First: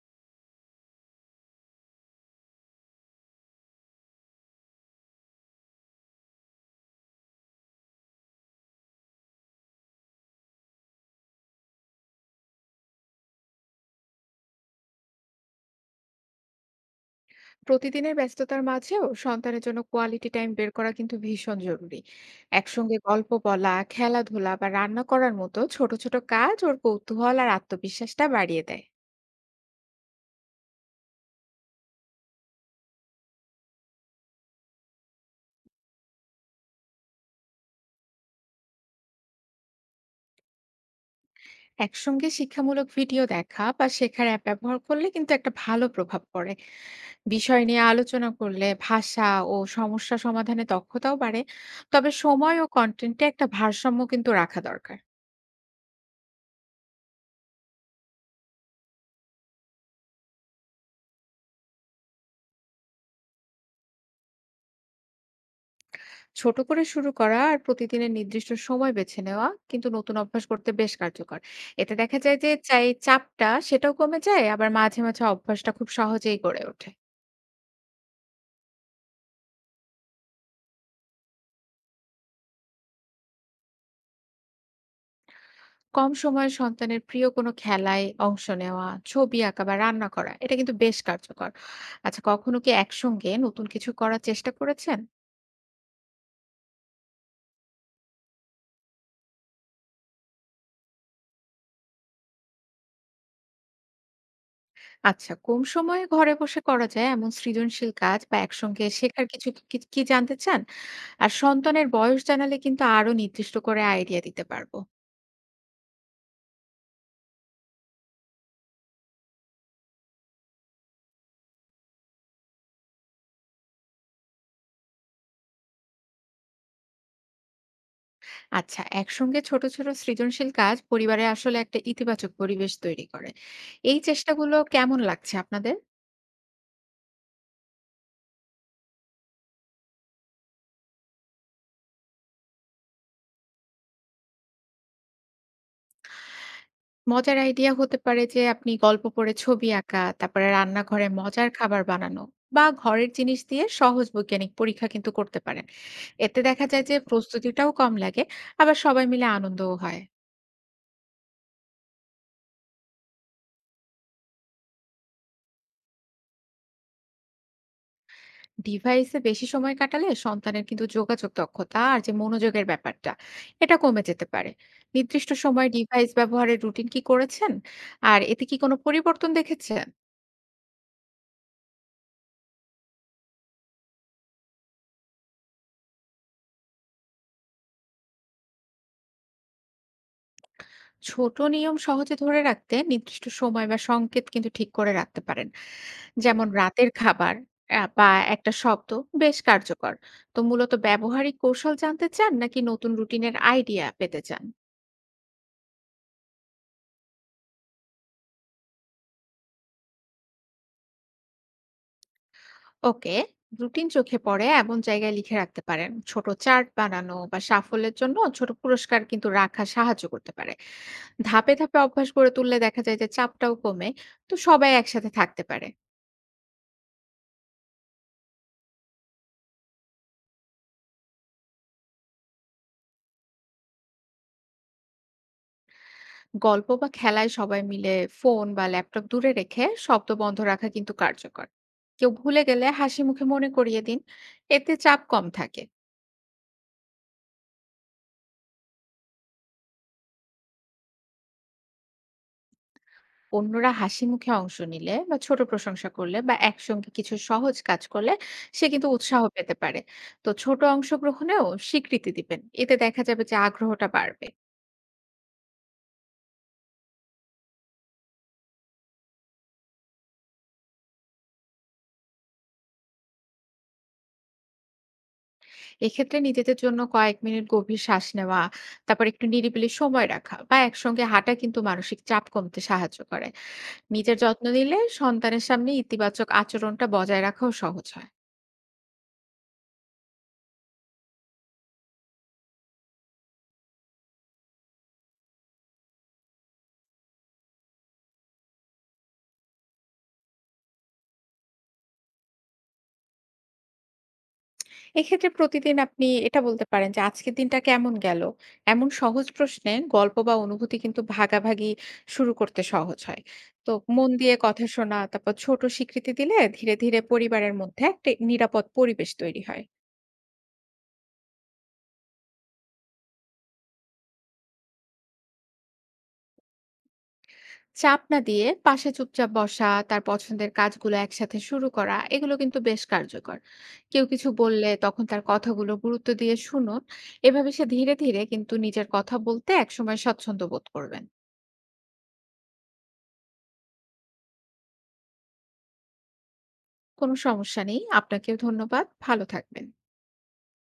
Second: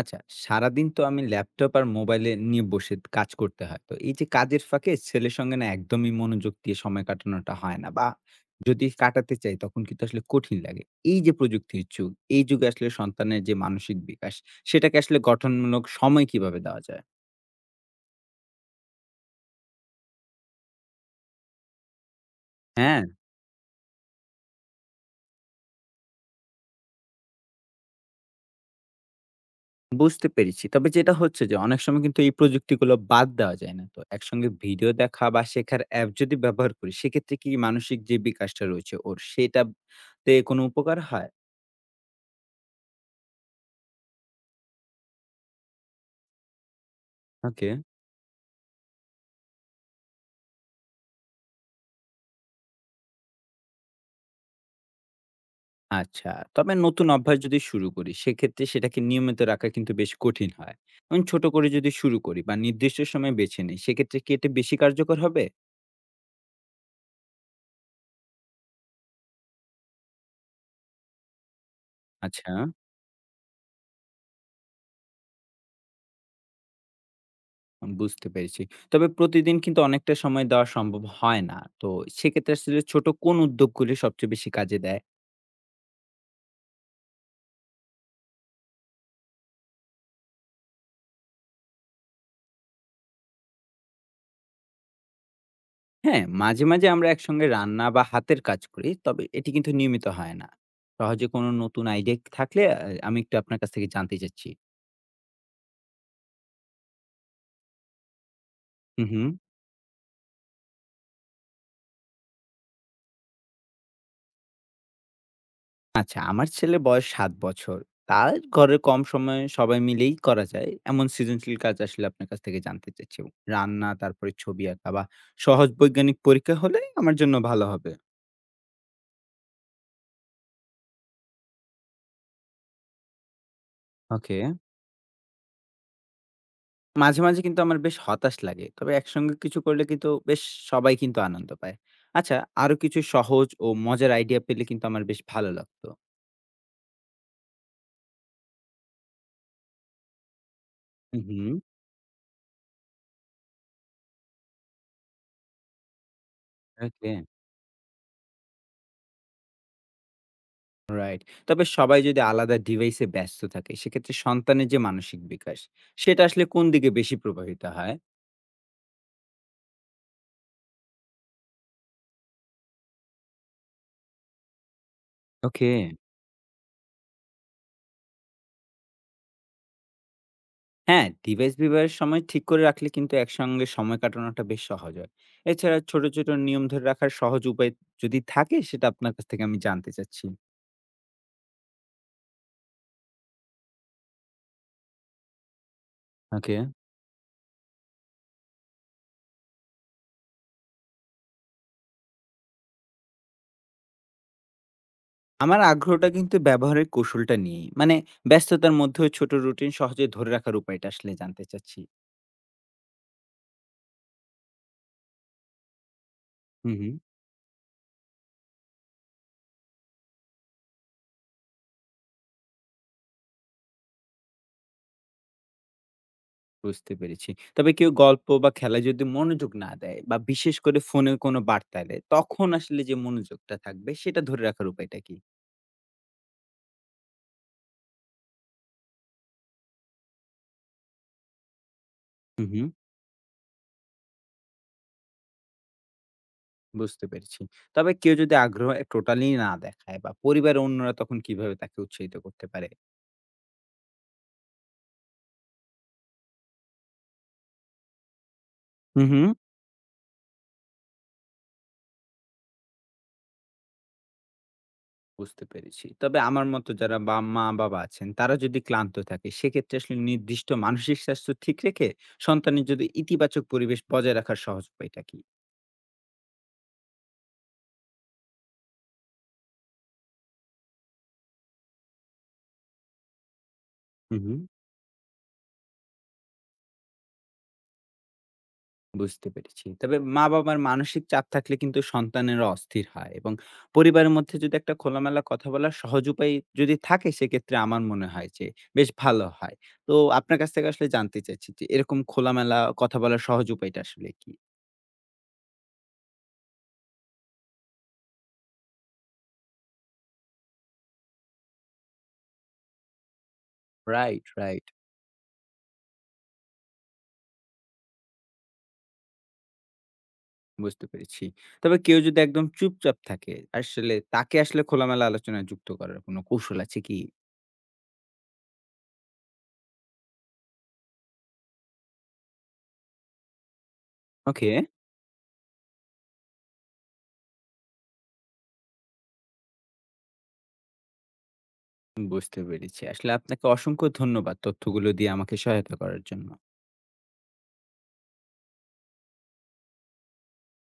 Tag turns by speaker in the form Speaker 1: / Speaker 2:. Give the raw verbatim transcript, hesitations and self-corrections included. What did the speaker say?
Speaker 1: আচ্ছা, সারাদিন তো আমি ল্যাপটপ আর মোবাইলে নিয়ে বসে কাজ করতে হয়। তো এই যে কাজের ফাঁকে ছেলের সঙ্গে না একদমই মনোযোগ দিয়ে সময় কাটানোটা হয় না বা যদি কাটাতে চাই তখন কিন্তু আসলে কঠিন লাগে। এই যে প্রযুক্তির যুগ, এই যুগে আসলে সন্তানের যে মানসিক বিকাশ সেটাকে আসলে গঠনমূলক সময় কিভাবে দেওয়া যায়?
Speaker 2: প্রতিদিনের ব্যস্ততার মাঝেও সন্তানের জন্য কোয়ালিটি টাইম বের করা কিন্তু ভীষণ জরুরি। একসঙ্গে
Speaker 1: হ্যাঁ,
Speaker 2: গল্প বলা, খেলাধুলা বা রান্না করার মতো ছোট ছোট কাজ ওর কৌতূহল আর আত্মবিশ্বাসটা বাড়িয়ে দেয়।
Speaker 1: বুঝতে পেরেছি। তবে যেটা হচ্ছে যে অনেক সময় কিন্তু এই প্রযুক্তিগুলো বাদ দেওয়া যায় না। তো একসঙ্গে ভিডিও দেখা বা শেখার অ্যাপ যদি ব্যবহার করি সেক্ষেত্রে কি মানসিক যে বিকাশটা রয়েছে ওর সেটা তে কোনো উপকার হয়?
Speaker 2: একসঙ্গে শিক্ষামূলক ভিডিও দেখা বা শেখার অ্যাপ ব্যবহার করলে কিন্তু একটা ভালো প্রভাব পড়ে। বিষয়
Speaker 1: ওকে।
Speaker 2: নিয়ে আলোচনা করলে ভাষা ও সমস্যা সমাধানে দক্ষতাও বাড়ে। তবে সময় ও কন্টেন্টে একটা ভারসাম্য কিন্তু রাখা দরকার।
Speaker 1: আচ্ছা। তবে নতুন অভ্যাস যদি শুরু করি, সেক্ষেত্রে সেটাকে নিয়মিত রাখা কিন্তু বেশ কঠিন হয়। এবং ছোট করে যদি শুরু করি বা নির্দিষ্ট সময় বেছে নিই, সেক্ষেত্রে কি এটা বেশি কার্যকর হবে?
Speaker 2: ছোট করে শুরু করা আর প্রতিদিনের নির্দিষ্ট সময় বেছে নেওয়া কিন্তু নতুন অভ্যাস করতে বেশ কার্যকর। এতে দেখা যায়
Speaker 1: আচ্ছা,
Speaker 2: যে চাই চাপটা সেটাও কমে যায়, আবার মাঝে মাঝে অভ্যাসটা খুব সহজেই গড়ে ওঠে।
Speaker 1: আমি বুঝতে পেরেছি। তবে প্রতিদিন কিন্তু অনেকটা সময় দেওয়া সম্ভব হয় না। তো সেক্ষেত্রে আসলে ছোট কোন উদ্যোগগুলি সবচেয়ে বেশি কাজে দেয়?
Speaker 2: কম সময়ে সন্তানের প্রিয় কোনো খেলায় অংশ নেওয়া, ছবি আঁকা বা রান্না করা এটা কিন্তু বেশ কার্যকর। আচ্ছা, কখনো কি একসঙ্গে নতুন কিছু করার চেষ্টা করেছেন?
Speaker 1: হ্যাঁ, মাঝে, মাঝে আমরা একসঙ্গে রান্না বা হাতের কাজ করি, তবে এটি কিন্তু নিয়মিত হয় না। সহজে কোনো নতুন আইডিয়া থাকলে আ আমি একটু আপনার কাছ থেকে জানতে চাচ্ছি।
Speaker 2: আচ্ছা, কম সময়ে ঘরে বসে করা যায় এমন সৃজনশীল কাজ বা একসঙ্গে
Speaker 1: হু, হু।
Speaker 2: শেখার কিছু কি, কি জানতে চান? আর সন্তানের বয়স জানালে কিন্তু আরো নির্দিষ্ট করে আইডিয়া দিতে পারবো।
Speaker 1: আচ্ছা, আমার ছেলের বয়স সাত বছর। তার ঘরে কম সময়ে সবাই মিলেই করা যায় এমন সৃজনশীল কাজ আসলে আপনার কাছ থেকে জানতে চাচ্ছি। রান্না, তারপরে ছবি আঁকা বা সহজ বৈজ্ঞানিক পরীক্ষা হলে আমার জন্য ভালো হবে।
Speaker 2: আচ্ছা, একসঙ্গে ছোট, ছোট সৃজনশীল কাজ পরিবারে আসলে একটা ইতিবাচক পরিবেশ তৈরি করে। এই
Speaker 1: ওকে।
Speaker 2: চেষ্টাগুলো কেমন লাগছে আপনাদের?
Speaker 1: মাঝে, মাঝে কিন্তু আমার বেশ হতাশ লাগে। তবে একসঙ্গে কিছু করলে কিন্তু বেশ সবাই কিন্তু আনন্দ পায়। আচ্ছা, আরো কিছু সহজ ও মজার আইডিয়া পেলে কিন্তু আমার বেশ ভালো লাগতো।
Speaker 2: মজার আইডিয়া হতে পারে যে আপনি গল্প পড়ে ছবি আঁকা, তারপরে রান্নাঘরে
Speaker 1: হুম,
Speaker 2: মজার
Speaker 1: হুম,
Speaker 2: খাবার বানানো বা ঘরের জিনিস দিয়ে সহজ বৈজ্ঞানিক পরীক্ষা কিন্তু করতে পারেন। এতে দেখা যায় যে
Speaker 1: ওকে।
Speaker 2: প্রস্তুতিটাও কম লাগে, আবার সবাই মিলে আনন্দও হয়।
Speaker 1: রাইট। তবে সবাই যদি আলাদা ডিভাইসে ব্যস্ত থাকে, সেক্ষেত্রে সন্তানের যে মানসিক বিকাশ, সেটা আসলে কোন দিকে বেশি প্রভাবিত হয়?
Speaker 2: ডিভাইসে বেশি সময় কাটালে সন্তানের কিন্তু যোগাযোগ দক্ষতা আর যে মনোযোগের ব্যাপারটা এটা কমে যেতে পারে। নির্দিষ্ট সময়
Speaker 1: ওকে।
Speaker 2: ডিভাইস ব্যবহারের রুটিন কি করেছেন? আর এতে কি কোনো পরিবর্তন দেখেছেন?
Speaker 1: হ্যাঁ, ডিভাইস ব্যবহারের সময় ঠিক করে রাখলে কিন্তু একসঙ্গে সময় কাটানোটা বেশ সহজ হয়। এছাড়া ছোট, ছোট নিয়ম ধরে রাখার সহজ উপায় যদি থাকে, সেটা আপনার কাছ থেকে আমি জানতে চাচ্ছি।
Speaker 2: ছোট নিয়ম সহজে ধরে রাখতে নির্দিষ্ট সময় বা সংকেত কিন্তু ঠিক করে রাখতে পারেন। যেমন
Speaker 1: ওকে।
Speaker 2: রাতের খাবার আ বা একটা শব্দ বেশ কার্যকর। তো মূলত ব্যবহারিক কৌশল জানতে চান নাকি নতুন রুটিনের আইডিয়া পেতে চান?
Speaker 1: আমার আগ্রহটা কিন্তু ব্যবহারের কৌশলটা নিয়েই। মানে ব্যস্ততার মধ্যেও ছোট রুটিন সহজে ধরে রাখার উপায়টা আসলে জানতে চাচ্ছি।
Speaker 2: ওকে, রুটিন চোখে পড়ে এমন জায়গায় লিখে রাখতে পারেন। ছোট চার্ট
Speaker 1: হুম, হুম।
Speaker 2: বানানো বা সাফল্যের জন্য ছোট পুরস্কার কিন্তু রাখা সাহায্য করতে পারে। ধাপে, ধাপে অভ্যাস গড়ে তুললে দেখা যায় যে চাপটাও কমে। তো সবাই একসাথে থাকতে পারে।
Speaker 1: বুঝতে পেরেছি। তবে কেউ গল্প বা খেলায় যদি মনোযোগ না দেয় বা বিশেষ করে ফোনে কোনো বার্তা এলে তখন আসলে যে মনোযোগটা থাকবে সেটা ধরে রাখার উপায়টা কি?
Speaker 2: গল্প বা খেলায় সবাই মিলে ফোন বা ল্যাপটপ দূরে রেখে শব্দ বন্ধ রাখা কিন্তু কার্যকর। কেউ ভুলে
Speaker 1: হুম,
Speaker 2: গেলে
Speaker 1: হুম।
Speaker 2: হাসি মুখে মনে করিয়ে দিন। এতে চাপ কম থাকে।
Speaker 1: বুঝতে পেরেছি। তবে কেউ যদি আগ্রহ এ টোটালি না দেখায় বা পরিবারের অন্যরা তখন কিভাবে তাকে উৎসাহিত করতে পারে?
Speaker 2: অন্যরা হাসি মুখে অংশ নিলে বা ছোট প্রশংসা করলে বা একসঙ্গে কিছু সহজ কাজ করলে সে কিন্তু
Speaker 1: হুম,
Speaker 2: উৎসাহ
Speaker 1: হুম।
Speaker 2: পেতে পারে। তো ছোট অংশগ্রহণেও স্বীকৃতি দিবেন, এতে দেখা যাবে যে আগ্রহটা বাড়বে।
Speaker 1: বুঝতে পেরেছি। তবে আমার মতো যারা বা মা-বাবা আছেন তারা যদি ক্লান্ত থাকে সেক্ষেত্রে আসলে নির্দিষ্ট মানসিক স্বাস্থ্য ঠিক রেখে সন্তানের যদি ইতিবাচক পরিবেশ বজায় রাখার সহজ উপায়টা কি?
Speaker 2: এক্ষেত্রে নিজেদের জন্য কয়েক মিনিট গভীর শ্বাস নেওয়া, তারপর একটু নিরিবিলি সময় রাখা বা একসঙ্গে হাঁটা কিন্তু মানসিক চাপ কমতে সাহায্য করে। নিজের
Speaker 1: হুম, হুম।
Speaker 2: যত্ন নিলে সন্তানের সামনে ইতিবাচক আচরণটা বজায় রাখাও সহজ হয়।
Speaker 1: বুঝতে পেরেছি। তবে মা-বাবার মানসিক চাপ থাকলে কিন্তু সন্তানেরা অস্থির হয় এবং পরিবারের মধ্যে যদি একটা খোলামেলা কথা বলার সহজ উপায় যদি থাকে সেক্ষেত্রে আমার মনে হয় যে বেশ ভালো হয়। তো আপনার কাছ থেকে আসলে জানতে চাচ্ছি যে এরকম খোলামেলা কথা বলার সহজ উপায়টা আসলে কি?
Speaker 2: এক্ষেত্রে প্রতিদিন আপনি এটা বলতে পারেন যে আজকের দিনটা কেমন গেল। এমন সহজ প্রশ্নে গল্প বা অনুভূতি কিন্তু ভাগাভাগি শুরু করতে সহজ হয়। তো মন
Speaker 1: রাইট,
Speaker 2: দিয়ে কথা
Speaker 1: রাইট।
Speaker 2: শোনা, তারপর ছোট স্বীকৃতি দিলে ধীরে ধীরে পরিবারের মধ্যে একটা নিরাপদ পরিবেশ তৈরি হয়।
Speaker 1: বুঝতে পেরেছি। তবে কেউ যদি একদম চুপচাপ থাকে আসলে তাকে আসলে খোলামেলা আলোচনায় যুক্ত করার কোনো কৌশল আছে কি?
Speaker 2: চাপ না দিয়ে পাশে চুপচাপ বসা, তার পছন্দের কাজগুলো একসাথে শুরু করা এগুলো কিন্তু বেশ কার্যকর। কেউ কিছু
Speaker 1: ওকে।
Speaker 2: বললে তখন তার কথাগুলো গুরুত্ব দিয়ে শুনুন। এভাবে সে ধীরে ধীরে কিন্তু নিজের কথা বলতে একসময় স্বচ্ছন্দ বোধ করবেন।
Speaker 1: বুঝতে পেরেছি। আসলে আপনাকে অসংখ্য ধন্যবাদ তথ্যগুলো দিয়ে আমাকে সহায়তা করার জন্য।
Speaker 2: কোনো সমস্যা নেই, আপনাকেও ধন্যবাদ, ভালো থাকবেন।